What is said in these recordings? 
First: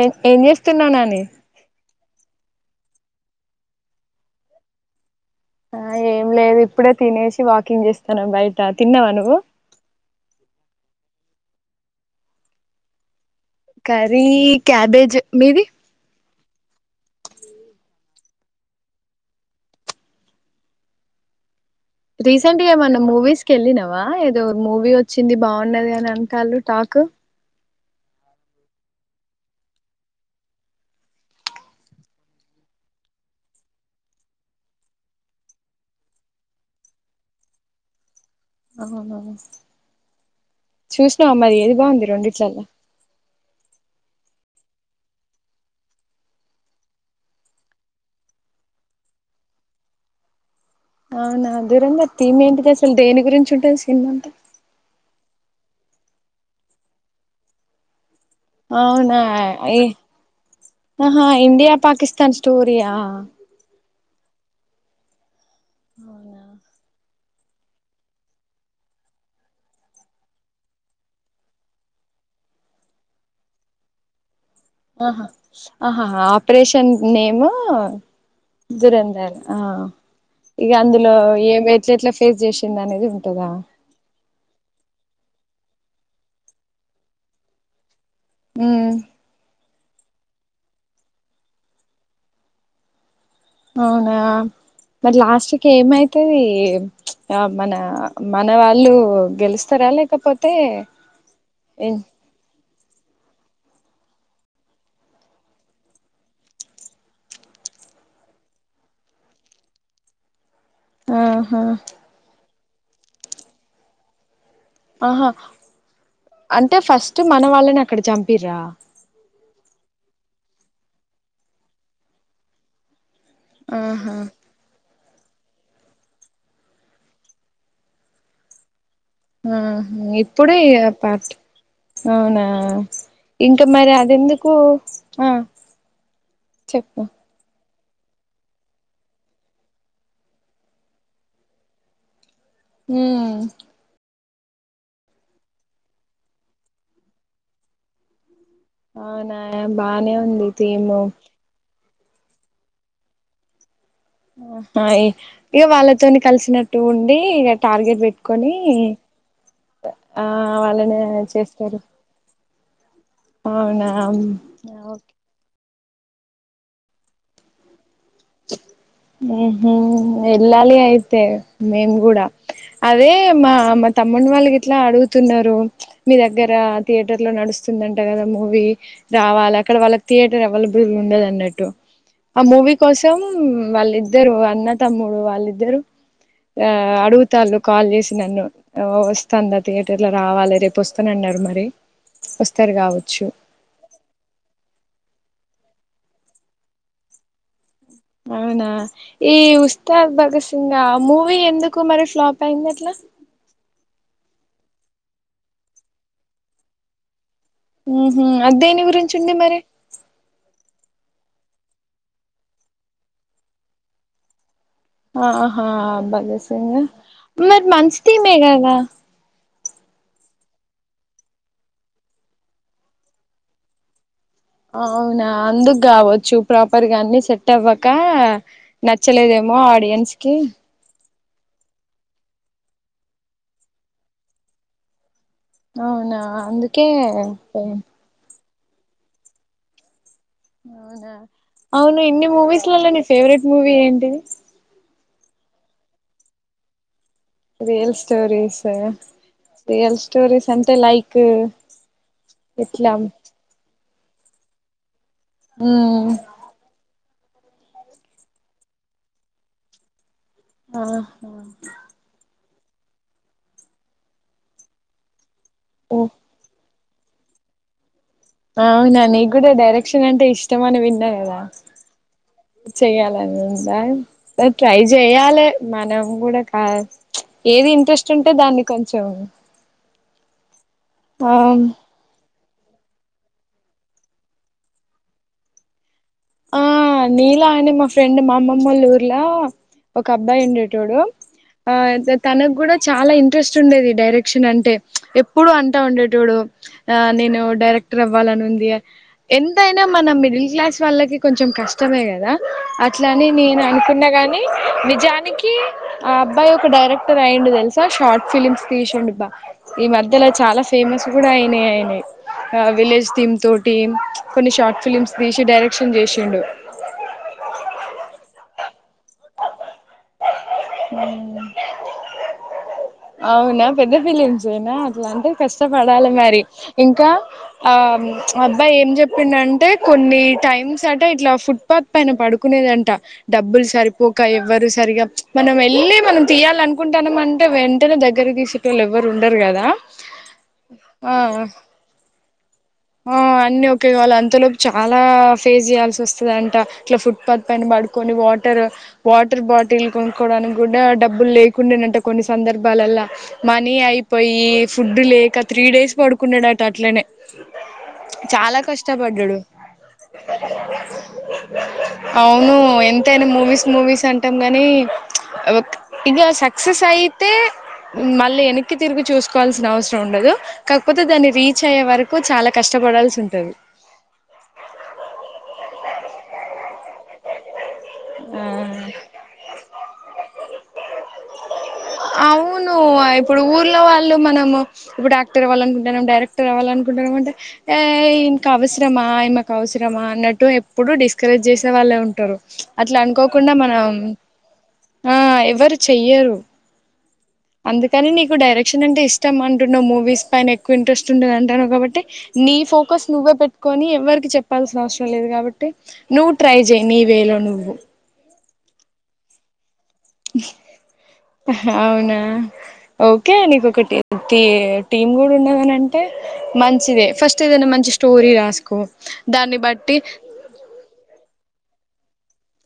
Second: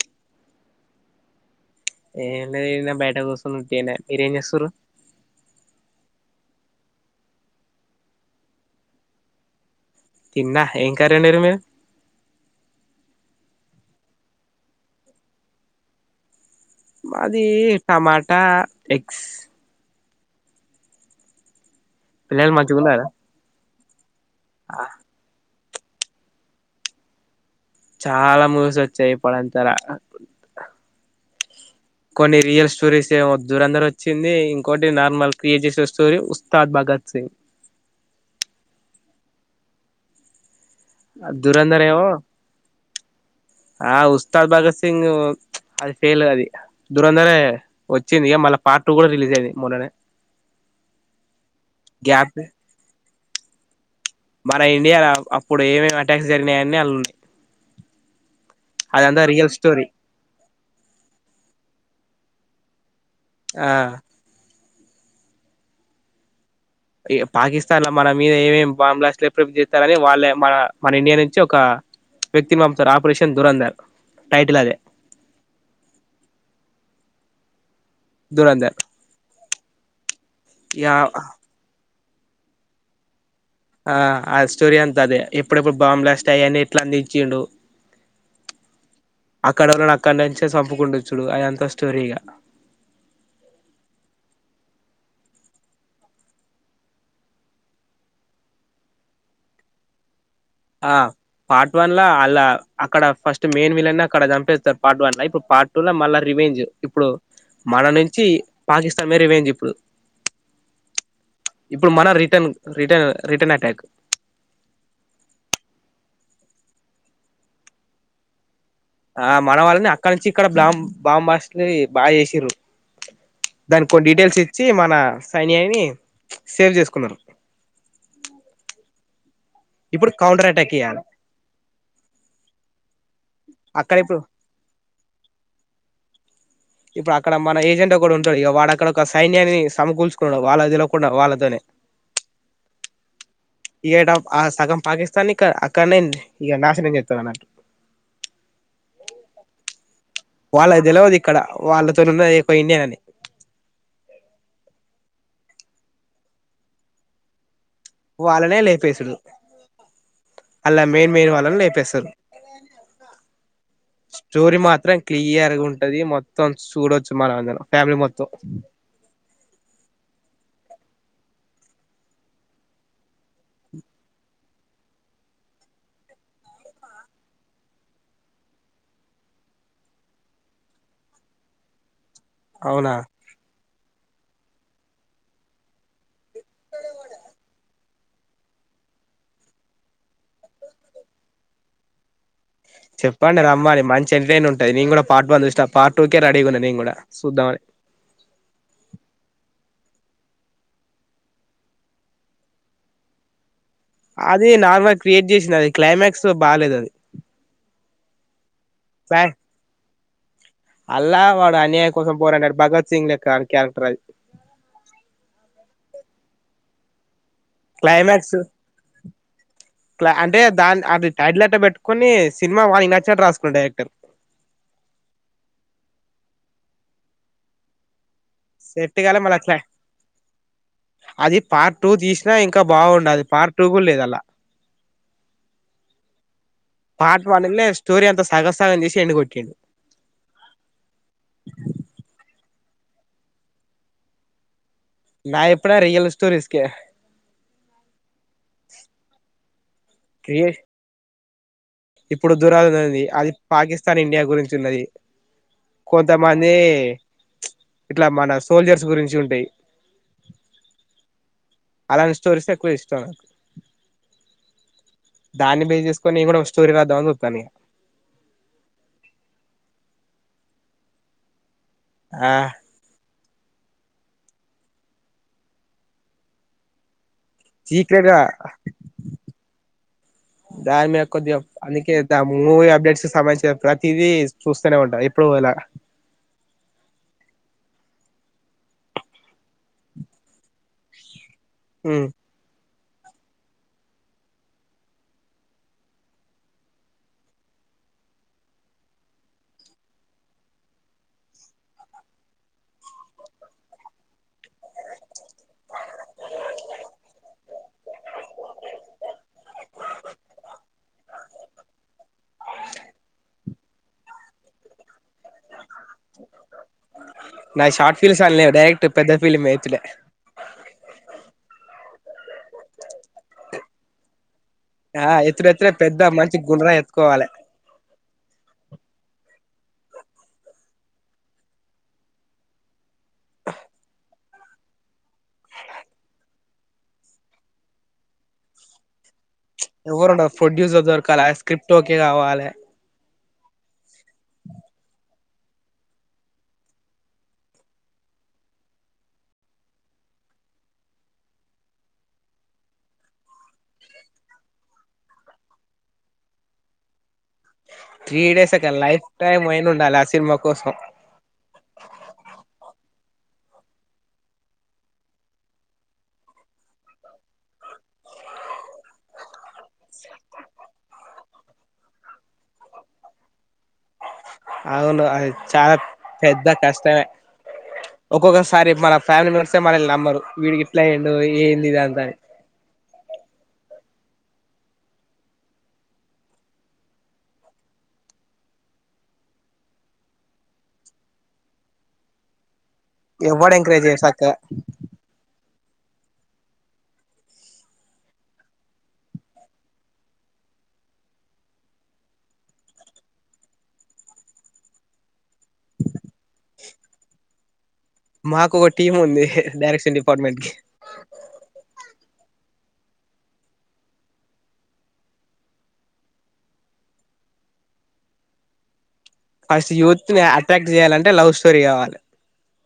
ఏ ఏం చేస్తున్నావ్ నాని? ఏం లే ఇడ్నే బయట కుసున్న ఉట్టిగనే మీరేం జేస్తురు? ఆ ఏం లేదు ఇప్పుడే తినేశి వాకింగ్ చేస్తున్నా బయట తిన్నావా నువ్వు? తన్నా ఏం కర్రి వండిర్రు మీరు కర్రీ క్యాబేజ్ మీది మాదీ టమాటా ఎగ్స్ పిల్లలు రీసెంట్ గా ఏమన్న మంచిగున్నారా మూవీస్ కి వెళ్ళినావా ఏదో మూవీ వచ్చింది? బాఉన్నది అని అంటాలు టాకు చాలా మూవీస్ ఓచ్చాయి ఇప్పుడుంతాల కొన్ని రియల్ స్టోరీస్ ఏమో దూరంధర్ ఓచ్చింది ఇంకోటి నార్మల్ క్రియేట్ చేసిన స్టోరీ ఉస్తాద్ బాగ గత్ సింగ్ అవున దూరంధర్ ఏవో ఆ ఉస్తాద్ భగత్ సింగ్ అది ఫెయిల్ అది దూరంధరే వచ్చింది ఇగ మల్లా పార్ట్ టూ కూడా రిలీజ్ అయింది మొన్ననే అవునా దూరంధర్ గ్యాప్ థీమ్ ఏంటిది అసలు దేని గురించి ఉంటది సినిమా అంతా మన ఇండియాల అప్పుడు ఏమేమి అటాక్స్ జరిగినాయని ఆలుు అవునా ఐ ఆహా ఇండియా పాకిస్తాన్ స్టోరిఆ ఆ అవునా పాకిస్తాన్ల మన మీద ఏమేమి బాంబ్లాస్ట్ ఎపుడు ఎపుడు చేస్తారని వాళ్ళే మన మన ఇండియా నుంచి ఒక వ్యక్తినీ పంపుతారు ఆపరేషన్ దురంధర్ టైటిల్ అదే ఆహా ఆహ ఆపరేషన్ నేము దురంధర్ దురంధర్ ఆ ఇగ అందులో ఏం ఎట్లట్లా ఫేస్ చేసింది అనేది ఉ ఆ ఆ స్టోరీ అంత అదే ఎప్పుడెప్పుడు బాంబ్ బలాస్ట్ అయ్యాని ఎట్లా అందించిండు ఉమ్ అక్కడోల్నాక్ అక్కడ నుంచే సంపుకుంటూ చూడు అయ అంత స్టోరీ ఇగా అవునా మరి లాస్ట్కి ఏమైతది ఆ మన మన వాళ్ళు గెలుస్తారు లేకపోతే ఆ పార్ట్ట్ వన్లా అలా అక్కడ ఫస్ట్ మైన్ విలన్ అక్కడ చంపేస్తారు పార్ట్ వన్ల ఇప్పుడు పార్ట్ టూలా మళ్ళా రివేంజ్ ఇప్పుడు మన నుంచి పాకిస్తాన్ మేద రివేంజ్ ఇప్పుడు ఆహా ఇప్పుడు మన రిటన్ రిట రిటర్న్ అటాక్ ఆహా అంటే ఫస్ట్ మన వాళ్ళని అక్కడ చంపిరా ఆ మన వాళ్ళని అక్కడ నుంచి ఇక్కడ బాం బాంబాస్లు బాగా చేసిరు దానికి కొన్ని ఆహా డీటెయిల్స్ ఇచ్చి మన సైన్యాని సేవ్ చేసుకున్నారు మ్ హు ఇప్పుడు కౌంటర్ ఇప్పుడే అటాక్ ఇగ ఇయ్యాలి పార్ట్ అవునా ఇంకా మరి అక్కడ ఇప్పుడు అదెందుకు ఆ చెప్పు ఇప్పుడు అక్కడ మన ఏజెంట్ దొకడు ఉంటాడు ఇగ వాడు అక్కడ ఒక సైన్యాన్ని సమకూల్చుకున్నాడు వాళ్ళకి తెల్వకుండా వాళ్ళతోనే హం ఇగ ఆ సగం పాకిస్తాన్ ఇక అక్కడనే ఇగ నాశనం చేస్తాడు అన్నట్టు అవునా ఎంబ వాళ్ళకి తెలవది ఇక్కడ వాళ్ళతోనీ ఉన్నది ఒక ఇండియన్ అని ఆహా ఇ ఇగ వాళ్ళతోని కలిసినట్టు ఉండి టార్గెట్ పెట్టుకొని వాళ్ళనే లేపేసుడు ఆ అలా వాళ్ళనీ మెయిన్ మెయిన్ వాళ్ళని చేస్తాడు లేపేస్తారు స్టోరీ మాత్రం ఓ క్లియర్గా ఉన్ ది మొత్తం సుడొచ్చు. మనం అందరం ఫ్యామిలీ మొ హ్మ్ హు ఎల్లాలి అయిత్ తే మేము గుడా అదే మా మా తమ్ముణ్ణి వాళ్ళు గిట్ల అడుగుతున్నారు. మీ దగ్గర థియేటర్ లో నడుస్తుందంట కదా. మూవీ రావాల అక్కడ వాళ్ళకి థియేటర్ అవైలబుల్ ఉండ్ డద్ అన్నట్టు ఆ మూవీ అవునా కోసం వాళ్ళిద్దరు అన్న తమ్ముడు వాళ్ళిద్దరు ఆ అడుగుతాల్లు కాల్ చేసి నన్ను వస్తాందా థియేటర్ లో రావాలి రేపు వస్తూన ర మరి వస్ చెప్పండి రమ్మని మంచి ఎంటర్టటైన్ ఉంటది నేను కూడా పాటు వన్ చూ త పార్టీ టూకే రెడీగా ఉన్న నేను గూడా సుద్దామనే అవునా ఈ ఉస్తాద్ భగత్ సింగ మూవీ ఎందుకు మరి ఫ్లాప్ అయింది అట్లా అది నార్మల్గా క్రియేట్ చేసింది అది క్లైమాక్స్ బాలేదు అది ఉహు దేనిగురుంచి క్లై ఉంది మరి అల్లా వాడు అన్యాయ కొసం పోరాడాడు భగత్ సింగ్ లెక్క క్యారెక్టర్ అది ఆహా భగత్ సింగ్ మీరు మంచి టీమే క్లైమాక్స్ గద క్ల అంటే దాన్ అది టైటిల్ అట్ట పెట్టుకొని సినిమా వాళ్లు నచ్చినట్ రాసుకుండు డైరెక్టర్ అవునా అందుకు గావచ్చు ప్రాపర్గా అన్ని సెట్ అవ్వక సెట్ కాలే మళ్ళ నచ్చలేదేమో క్లై ఆడియన్స్ కి అది పార్ట్ టూ తీసినా ఇంకా బాగుండది. పార్ట్ టూ కూడా లేదంలా అవునా అందుకే పోయింది. తగం సగం చేసి ఎండు కొట్టిండు అవునా అవును ఇన్ని మూవీస్లళ్లా నీ ఫేవరెట్ మూవీ ఏంటిది. నాద్ ఎప్పుడా రియల్ స్టోరీస్కే real stories real stories create అంటే లైక్ ఇప్పుడు ఇట్లా దురందది అది పాకిస్తాన్ ఇండియా గురించి ఉన్నది. ఉమ్ కొంతమంది ఇట్లా మన సోల్జర్స్ గురించి ఉంటయ్ ఆహ స్టోరీస్ ఎక్కువ ఇష్టం నాకు దాన్ని బేస్ ఓ చేసుకొని నేన్ కూడా [unintelligible] అవునా నీ గూడా డైరెక్షన్ అంటే ఇష్టం అని విన్నా గదా ఆ చెయ్యాలని ఉందా ట్రై చెయ్యాలే మనం గూడా కా ఏది సీక్రెట్ ఇంట్రెస్ట్ గా ఉంటే దాన్ని కొంచెం దాని మీద కోద్దిగా ఆమ్ అందుకే దం మూవీ అప్డేట్స్ కి సంబంధించిన ప్రతిదీ చూస్తునే ఉంటా ఎప్పుడు అలా ఆ నీలా అండి మా ఫ్రెండ్ మా అమ్మమ్మల ఊర్లో ఒక అబ్బాయి ఉండే ఉంటడు ఆ ఉమ్ తనకు గూడా చాలా ఇంట్రెస్ట్ ఉండేది. డైరెక్షన్ అంటే ఎప్పుడు అంటావుండేటోడు అ నేను డైరెక్ట్ డైరెక్టర్ అవ్వాలని ఉంది ఎంతైనా మన మిడిల్ క్లాస్ వాళ్ళకి కొంచెం కష్ టమే గదా అట్లని నేను అనుకున్నా కాని నిజానికి ఆ అబ్బాయి ఒక డై డైెరెక్టర్ అయ్యిండు తెలుసా. షార్ట్ ఫిలిమ్స్ తీసిండు బా ఈ మధ్యల చాలా ఫేమస్ కూడా అయినయ్ అయినయ్ ఆ విలేజ్ థీమ్ తో టీమ్ కొన్ని షార్ట్ ఫిలిమ్స్ తీసి డైరెక్షన్ జేసిండు. నా షార్ట్ ఫీల్మ్స్ అన్లేవ్ డైరెక్ట్ పెద్ద ఫీల్మ్ ఏతులే అవునా పెద్ద ఫిలిమ్స్ నా ఆ అట్లాంటే ఎత్తుడు ఎత్తుడే పెద్ద కష్టపడాలి మంచి మరి గుండ్రా ఇంకా ఎత్తుకోవాలే ఆ అబ్బాయి ఏం చెప్పిండంటే కొన్ని టైమ్స్ అంటే ఇట్లా ఫుట్పాత్ పైన పడుకునేదంట. డబ్బులు సరిపోక ఎవ్వరు సరిగా మనం వెళ్ళి మనం తీయాలి అనుకుంటాన్నాం అంటే వెంటనే దగ్గర తీసేటోల్లు ఎవ్వరు ఉ ఎవ్వరుండ ప్రొడ్యూసర్ దొరకాలే ఆ స్క్రిప్ట్ ఓకే కావాలే ఆ అన్నీ ఒకే కావాలి అంతలోపు చాలా ఫేస్ చేయాల్సి వస్తుందంట ఇట్లా ఫుట్పాత్ పైన పడుకో అని వాటర్ వాటర్ బాటిల్ డానికి కూడా డబ్బులు లేకుండెంట కొన్ని సందర్భాలాల్ల మనీ అయిపోయి ఫుడ్ లేక త్రీ డేస్ పడుకున్నాడంట అట్లనే త్రీ డేస్ చాలా అక్క లైఫ్ కష్టపడ్డాడు టైమ్ అయిన ఉండాలి ఆ సినిమా కోసం అవును ఎంతయినా మూవీస్ మూవీస్ అంటాం గాని ఒక ఇగా సక్సెస్ అయితే మళ్ళీ వెనక్కి తిరిగి చూసుకోవాల్సిన అవసరం ఉండదు. కాకపోతే దాన్ని రీచ్ అయ్యే వరకు చాలా కష్టం పడాల్సి ఉంటది అవును అది చాలా పెద్ద కష్టమే ఒక్కొక్కసారి ఆ మన ఫ్యామిలీ మెంబర్స్ నమ్మరు వీడికి ఇట్లైండు ఏంది ఇద అంత అని లో వాళ్ళు మనము ఇప్పుడు డాక్టర్ అవ్వాల అనుకుంటున్నాం డైరెక్టర్ అవ్వాలనుకుంటన్నాం అంటే ఏ ఇంకా ఆ అవసరమా ఈమెకు అవసరమా అన్నట్టు ఎప్పుడు డిస్కరేజ్ చేసే వాళ్ళే ఉంటరు అట్ల అనుకోకుండా ఎవ్వడు ఎంకరేజ్ మనం చేయడు సక్కగా ఆ ఎవరు చెయ్యరు అందుకని నీకు డైరెక్షన్ అంటే ఇష్టం అంటున్న మూవీస్ పైన ఎక్కువ ఇంట్రెస్ట్ ఉండదు అంటాన్నావు కాబట్టి నీ ఈ ఫోకస్ నువ్వే పెట్టుకొని ఎవ్వరికి చెప్పాల్సిన అవసరం లేదు కాబట్టి నువ్వు ట్రై జెయ్యి నీవేలో నువ్వు మాకు ఒక టీమ్ ఉంది డైరెక్షన్ డిపార్ట్మెంట్ కి అవునా ఓకే నీకు ఒక టీ టీమ్ కూడా ఉన్నదనంటే మంచిదే ఫస్ట్ ఏదైనా మంచి స్టోరీ రాసుకో దాన్ని ఫస్ట్ బట్టి యూత్కి అట్రాక్ట్ చేయాలంటే లవ్ స్టోరీ కావాలి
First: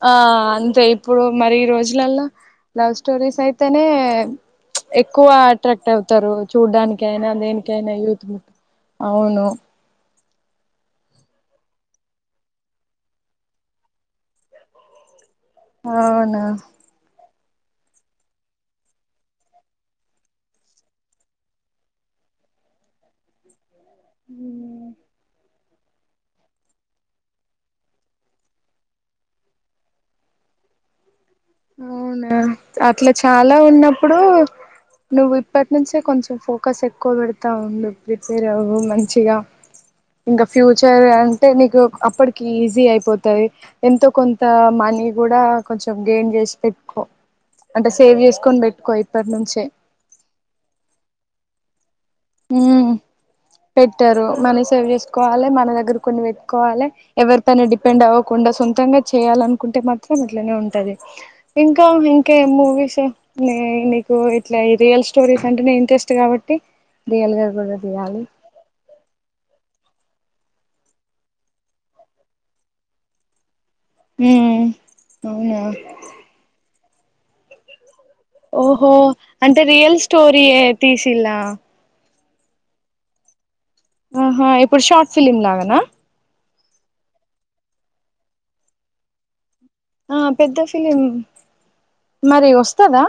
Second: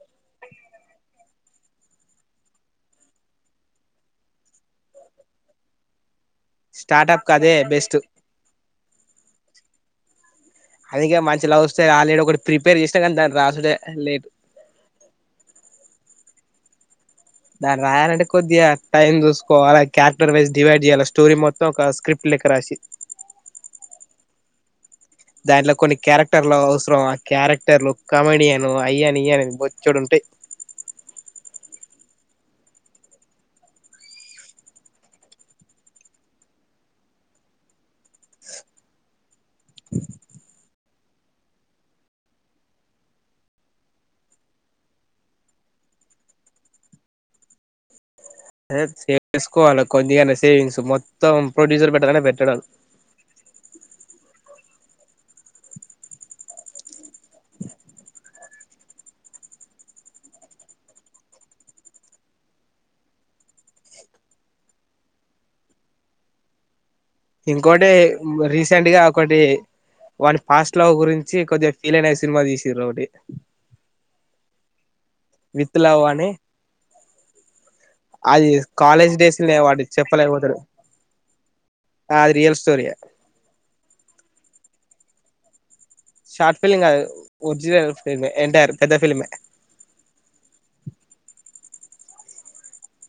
ఆ అంతే ఇప్పుడు మరి ఈ రోజులల్ల లవ్ స్టోరీస్ అయితేనే ఎక్కువ అట్రాక్ట్ అవు తారు చూడ్డానికి స్టార్టప్ అయినా కి అదే దేనికైనా బెస్ట్ యూత్ అవును అందుకే మంచి లవ్ స్టోరీ ఆల్రెడీ ఒకటి ప్రిపేర్ చేస్తే గానీ దాన్ని రాసుడే లేట్ అవునా దాన్ని రాయాలంటే కొద్దిగా టైం చూసుకోవాలి క్యారెక్టవైజ్ డివైడ్ చేయాలి స్టోరి మొత్తం ఒక స్క్రిప్ట్ లెక్క రాసి ఉమ్ దాంట్లో కొన్ని క్యారెక్టర్లు అవసరం ఆ క్యారెక్టర్లు కామెడియన్ అయ్యని ఇయ్యని బొచ్చెడు ఉంటయి అవునా అట్ల చాలా ఉన్నప్పుడు నువ్వు ఇప్పటి నుంచే కొంచెం ఫోకస్ ఎక్కువ పెడతా ఉండు ప్రిపేర్ అవు మంచిగా ఇంకా ఫ్యూ చరు అంటే నీకు అప్పటికి ఈజీ అయిపోతది ఎంతో కొంత మనీ కూడా కొం చం గెయిన్ చేసిపెట్టుకో అంటే సేవ్ చే అదే సేవ్ చేసుకోవాలి కొద్దిగన్న సేవింగ్స్ మొత్తం ప్రొడ్యూసర్ పె ఉమ్ పెట్టరు మనిస్ సేవ్ చేసుకోవాలె మన దగ్గర కొన్ని పెట్టుకోవాలె ఎవరి పైన డిపెండ్ అవ్వకుండా సొంతంగా చేయాలనుకుంటె అంటే మాత్రం ఇట్లనే ఉంటది ఇంకా ఇంకే మూవీస్ నీ నీకు ఇట్లా రియల్ స్టోరీస్ అంటేనే ఇంట్రెస్ట్ కాబట్టి రియల్ గా కూడా ఇంకోటి తీయాలి రీసెంట్ గా ఒకటి వాల్ ఫాస్ట్ లవ్ గురించి కొద్దిగా ఫీల్ అయిన సినిమా తీసిరు ఒకటి ఉమ్ అవునా విత్ లవ్ అని అది ఓహో కాలేజ్ డేస్లనే అంటే వాడు రియల్ చెప్పలేక స్టోరీ పోతడు ఏ తీసిల్లా ఆ అది రియల్ స్టోరియే ఆహా ఇప్పుడు షార్ట్ ఫిలిమ్ లాగనా షార్ట్ ఫిల్లిం కాదు ఒరిజినల్ ఫిల్మ్ ఎంటియర్ పెద్ద ఫిల్మే ఆ పెద్ద ఫిలిం మరి వస్తదా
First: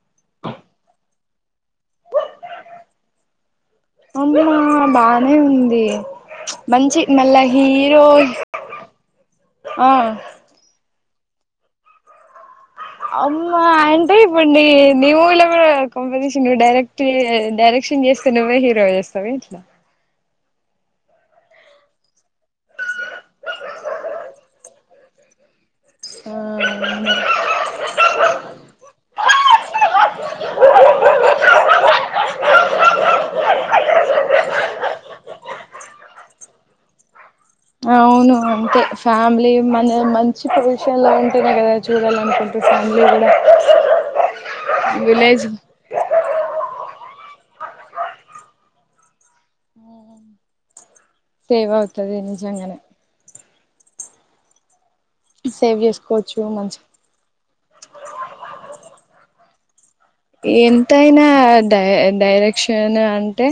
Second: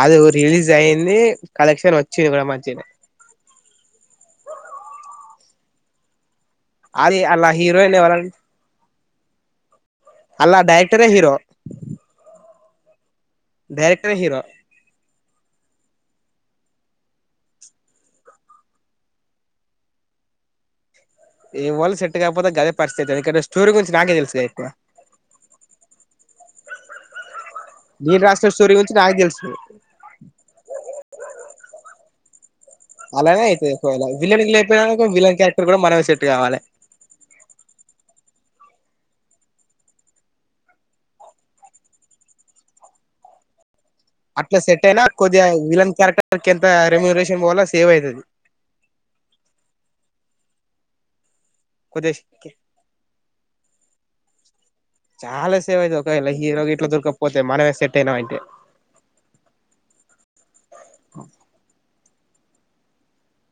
అది రిలీజ్ అయింది కలెక్షన్ వచ్చింది కూడా మంచిగనే అమ్మా బానే ఉంది మంచి అది మళ్ళ అలా హీరోయిన్ హీరో ఎవరంటే ఆ ఒక్కరే హరో అమ్మ అంటే ఇప్పుడ్ ని నీ మూవీలో గూడా కొంపదీసి నువె డైరెక్ట్ డైరెక్షన్ జేస్తే నువ్వే హీరో చేస్తావ ఏట్ల ఇవల్ సెట్ కాకపోతే గదే పరిస్థితి ఎందుకంటే స్టోరీ గురించి నాకే తెలుసులె ఎక్కువ ఆ అవును నేన్ రాస్నా స్టోరీ గురించి నాక్ తెెలుసు అయితది ఒకవేళ విలన్ లేపోయినాక విలన్ క్యారెక్టర్ కూడా మనమే సెట్ కావాలి అవును అంతే ఫ్యామిలీ మనం మంచి పొజిషన్ లో ఉంటెనే గదా చూడాలనుకుం [unintelligible] అట్లా సెట్ అయినా కొద్దిగా విలన్ క్యారెక్టర్ ఎంత రెమ్యూరే ముల సేవ్ ఐతది సేవ్ అవుతది నిజంగనే చాలా సేవ్ అయితది ఒకవేళ చేసుకోవచ్చు హీరో మంచి గిట్లా దొరకపోతే మనమే సెట్ అయినమంటే ఎంతైనా డై డైరెక్షన్ అంటే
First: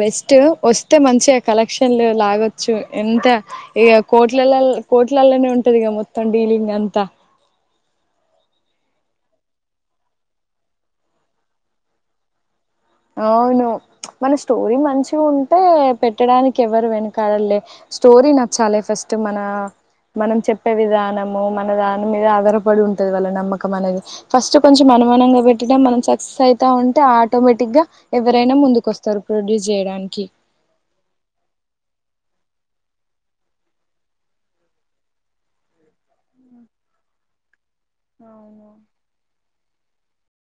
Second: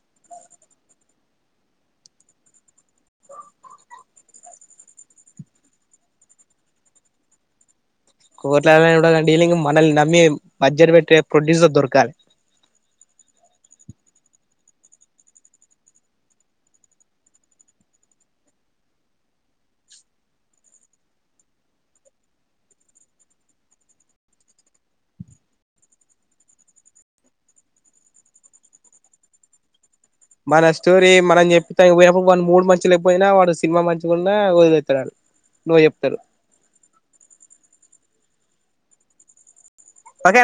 బెస్ట్ వస్తే మంచిగా కలెక్షన్లు లాగొచ్చు ఎం త ఇగ కోట్లలల్ కోట్లల్లనే ఉంటది ఇగ మొత్తం డీలింగ్ అంతా కోట్లల్లనే ఉంటాదిగాన్ డీలింగ్ మనల్ని నమ్మి బడ్జెట్ పెట్టే ప్రొడ్యూసర్ దొరకాలి అవును మన స్టోరీ మంచిగుంటే పెట్టడానికి ఎవరు వెనుకడలే స్టోరీ నాచ్చలే ఫస్ ట్ మన మనం చెప్పే విధానము మన దాన్ మీద ఆధారపడి ఉంటది వాళ్ల నమ్మకం అనేది ఫస్ట్ కొంచం అనుమానంగా పెట్టన మనం సక్సెస్ ఐత ఉంటే ఆటోమేటిగ్గ ఎవరైనా ముందుకోస్తారు ప్రొడ్యూస్ జేయడాని మన స్టోరీ మనం చెప్పి తనికి పోయినప్పుడు వాన్ మూడ్ మంచిగా లేయిపోయినా వాడు సినిమా మంచిగున్న వదిలేతాడ్ అడు నో చెప్తారు అవును ఒకే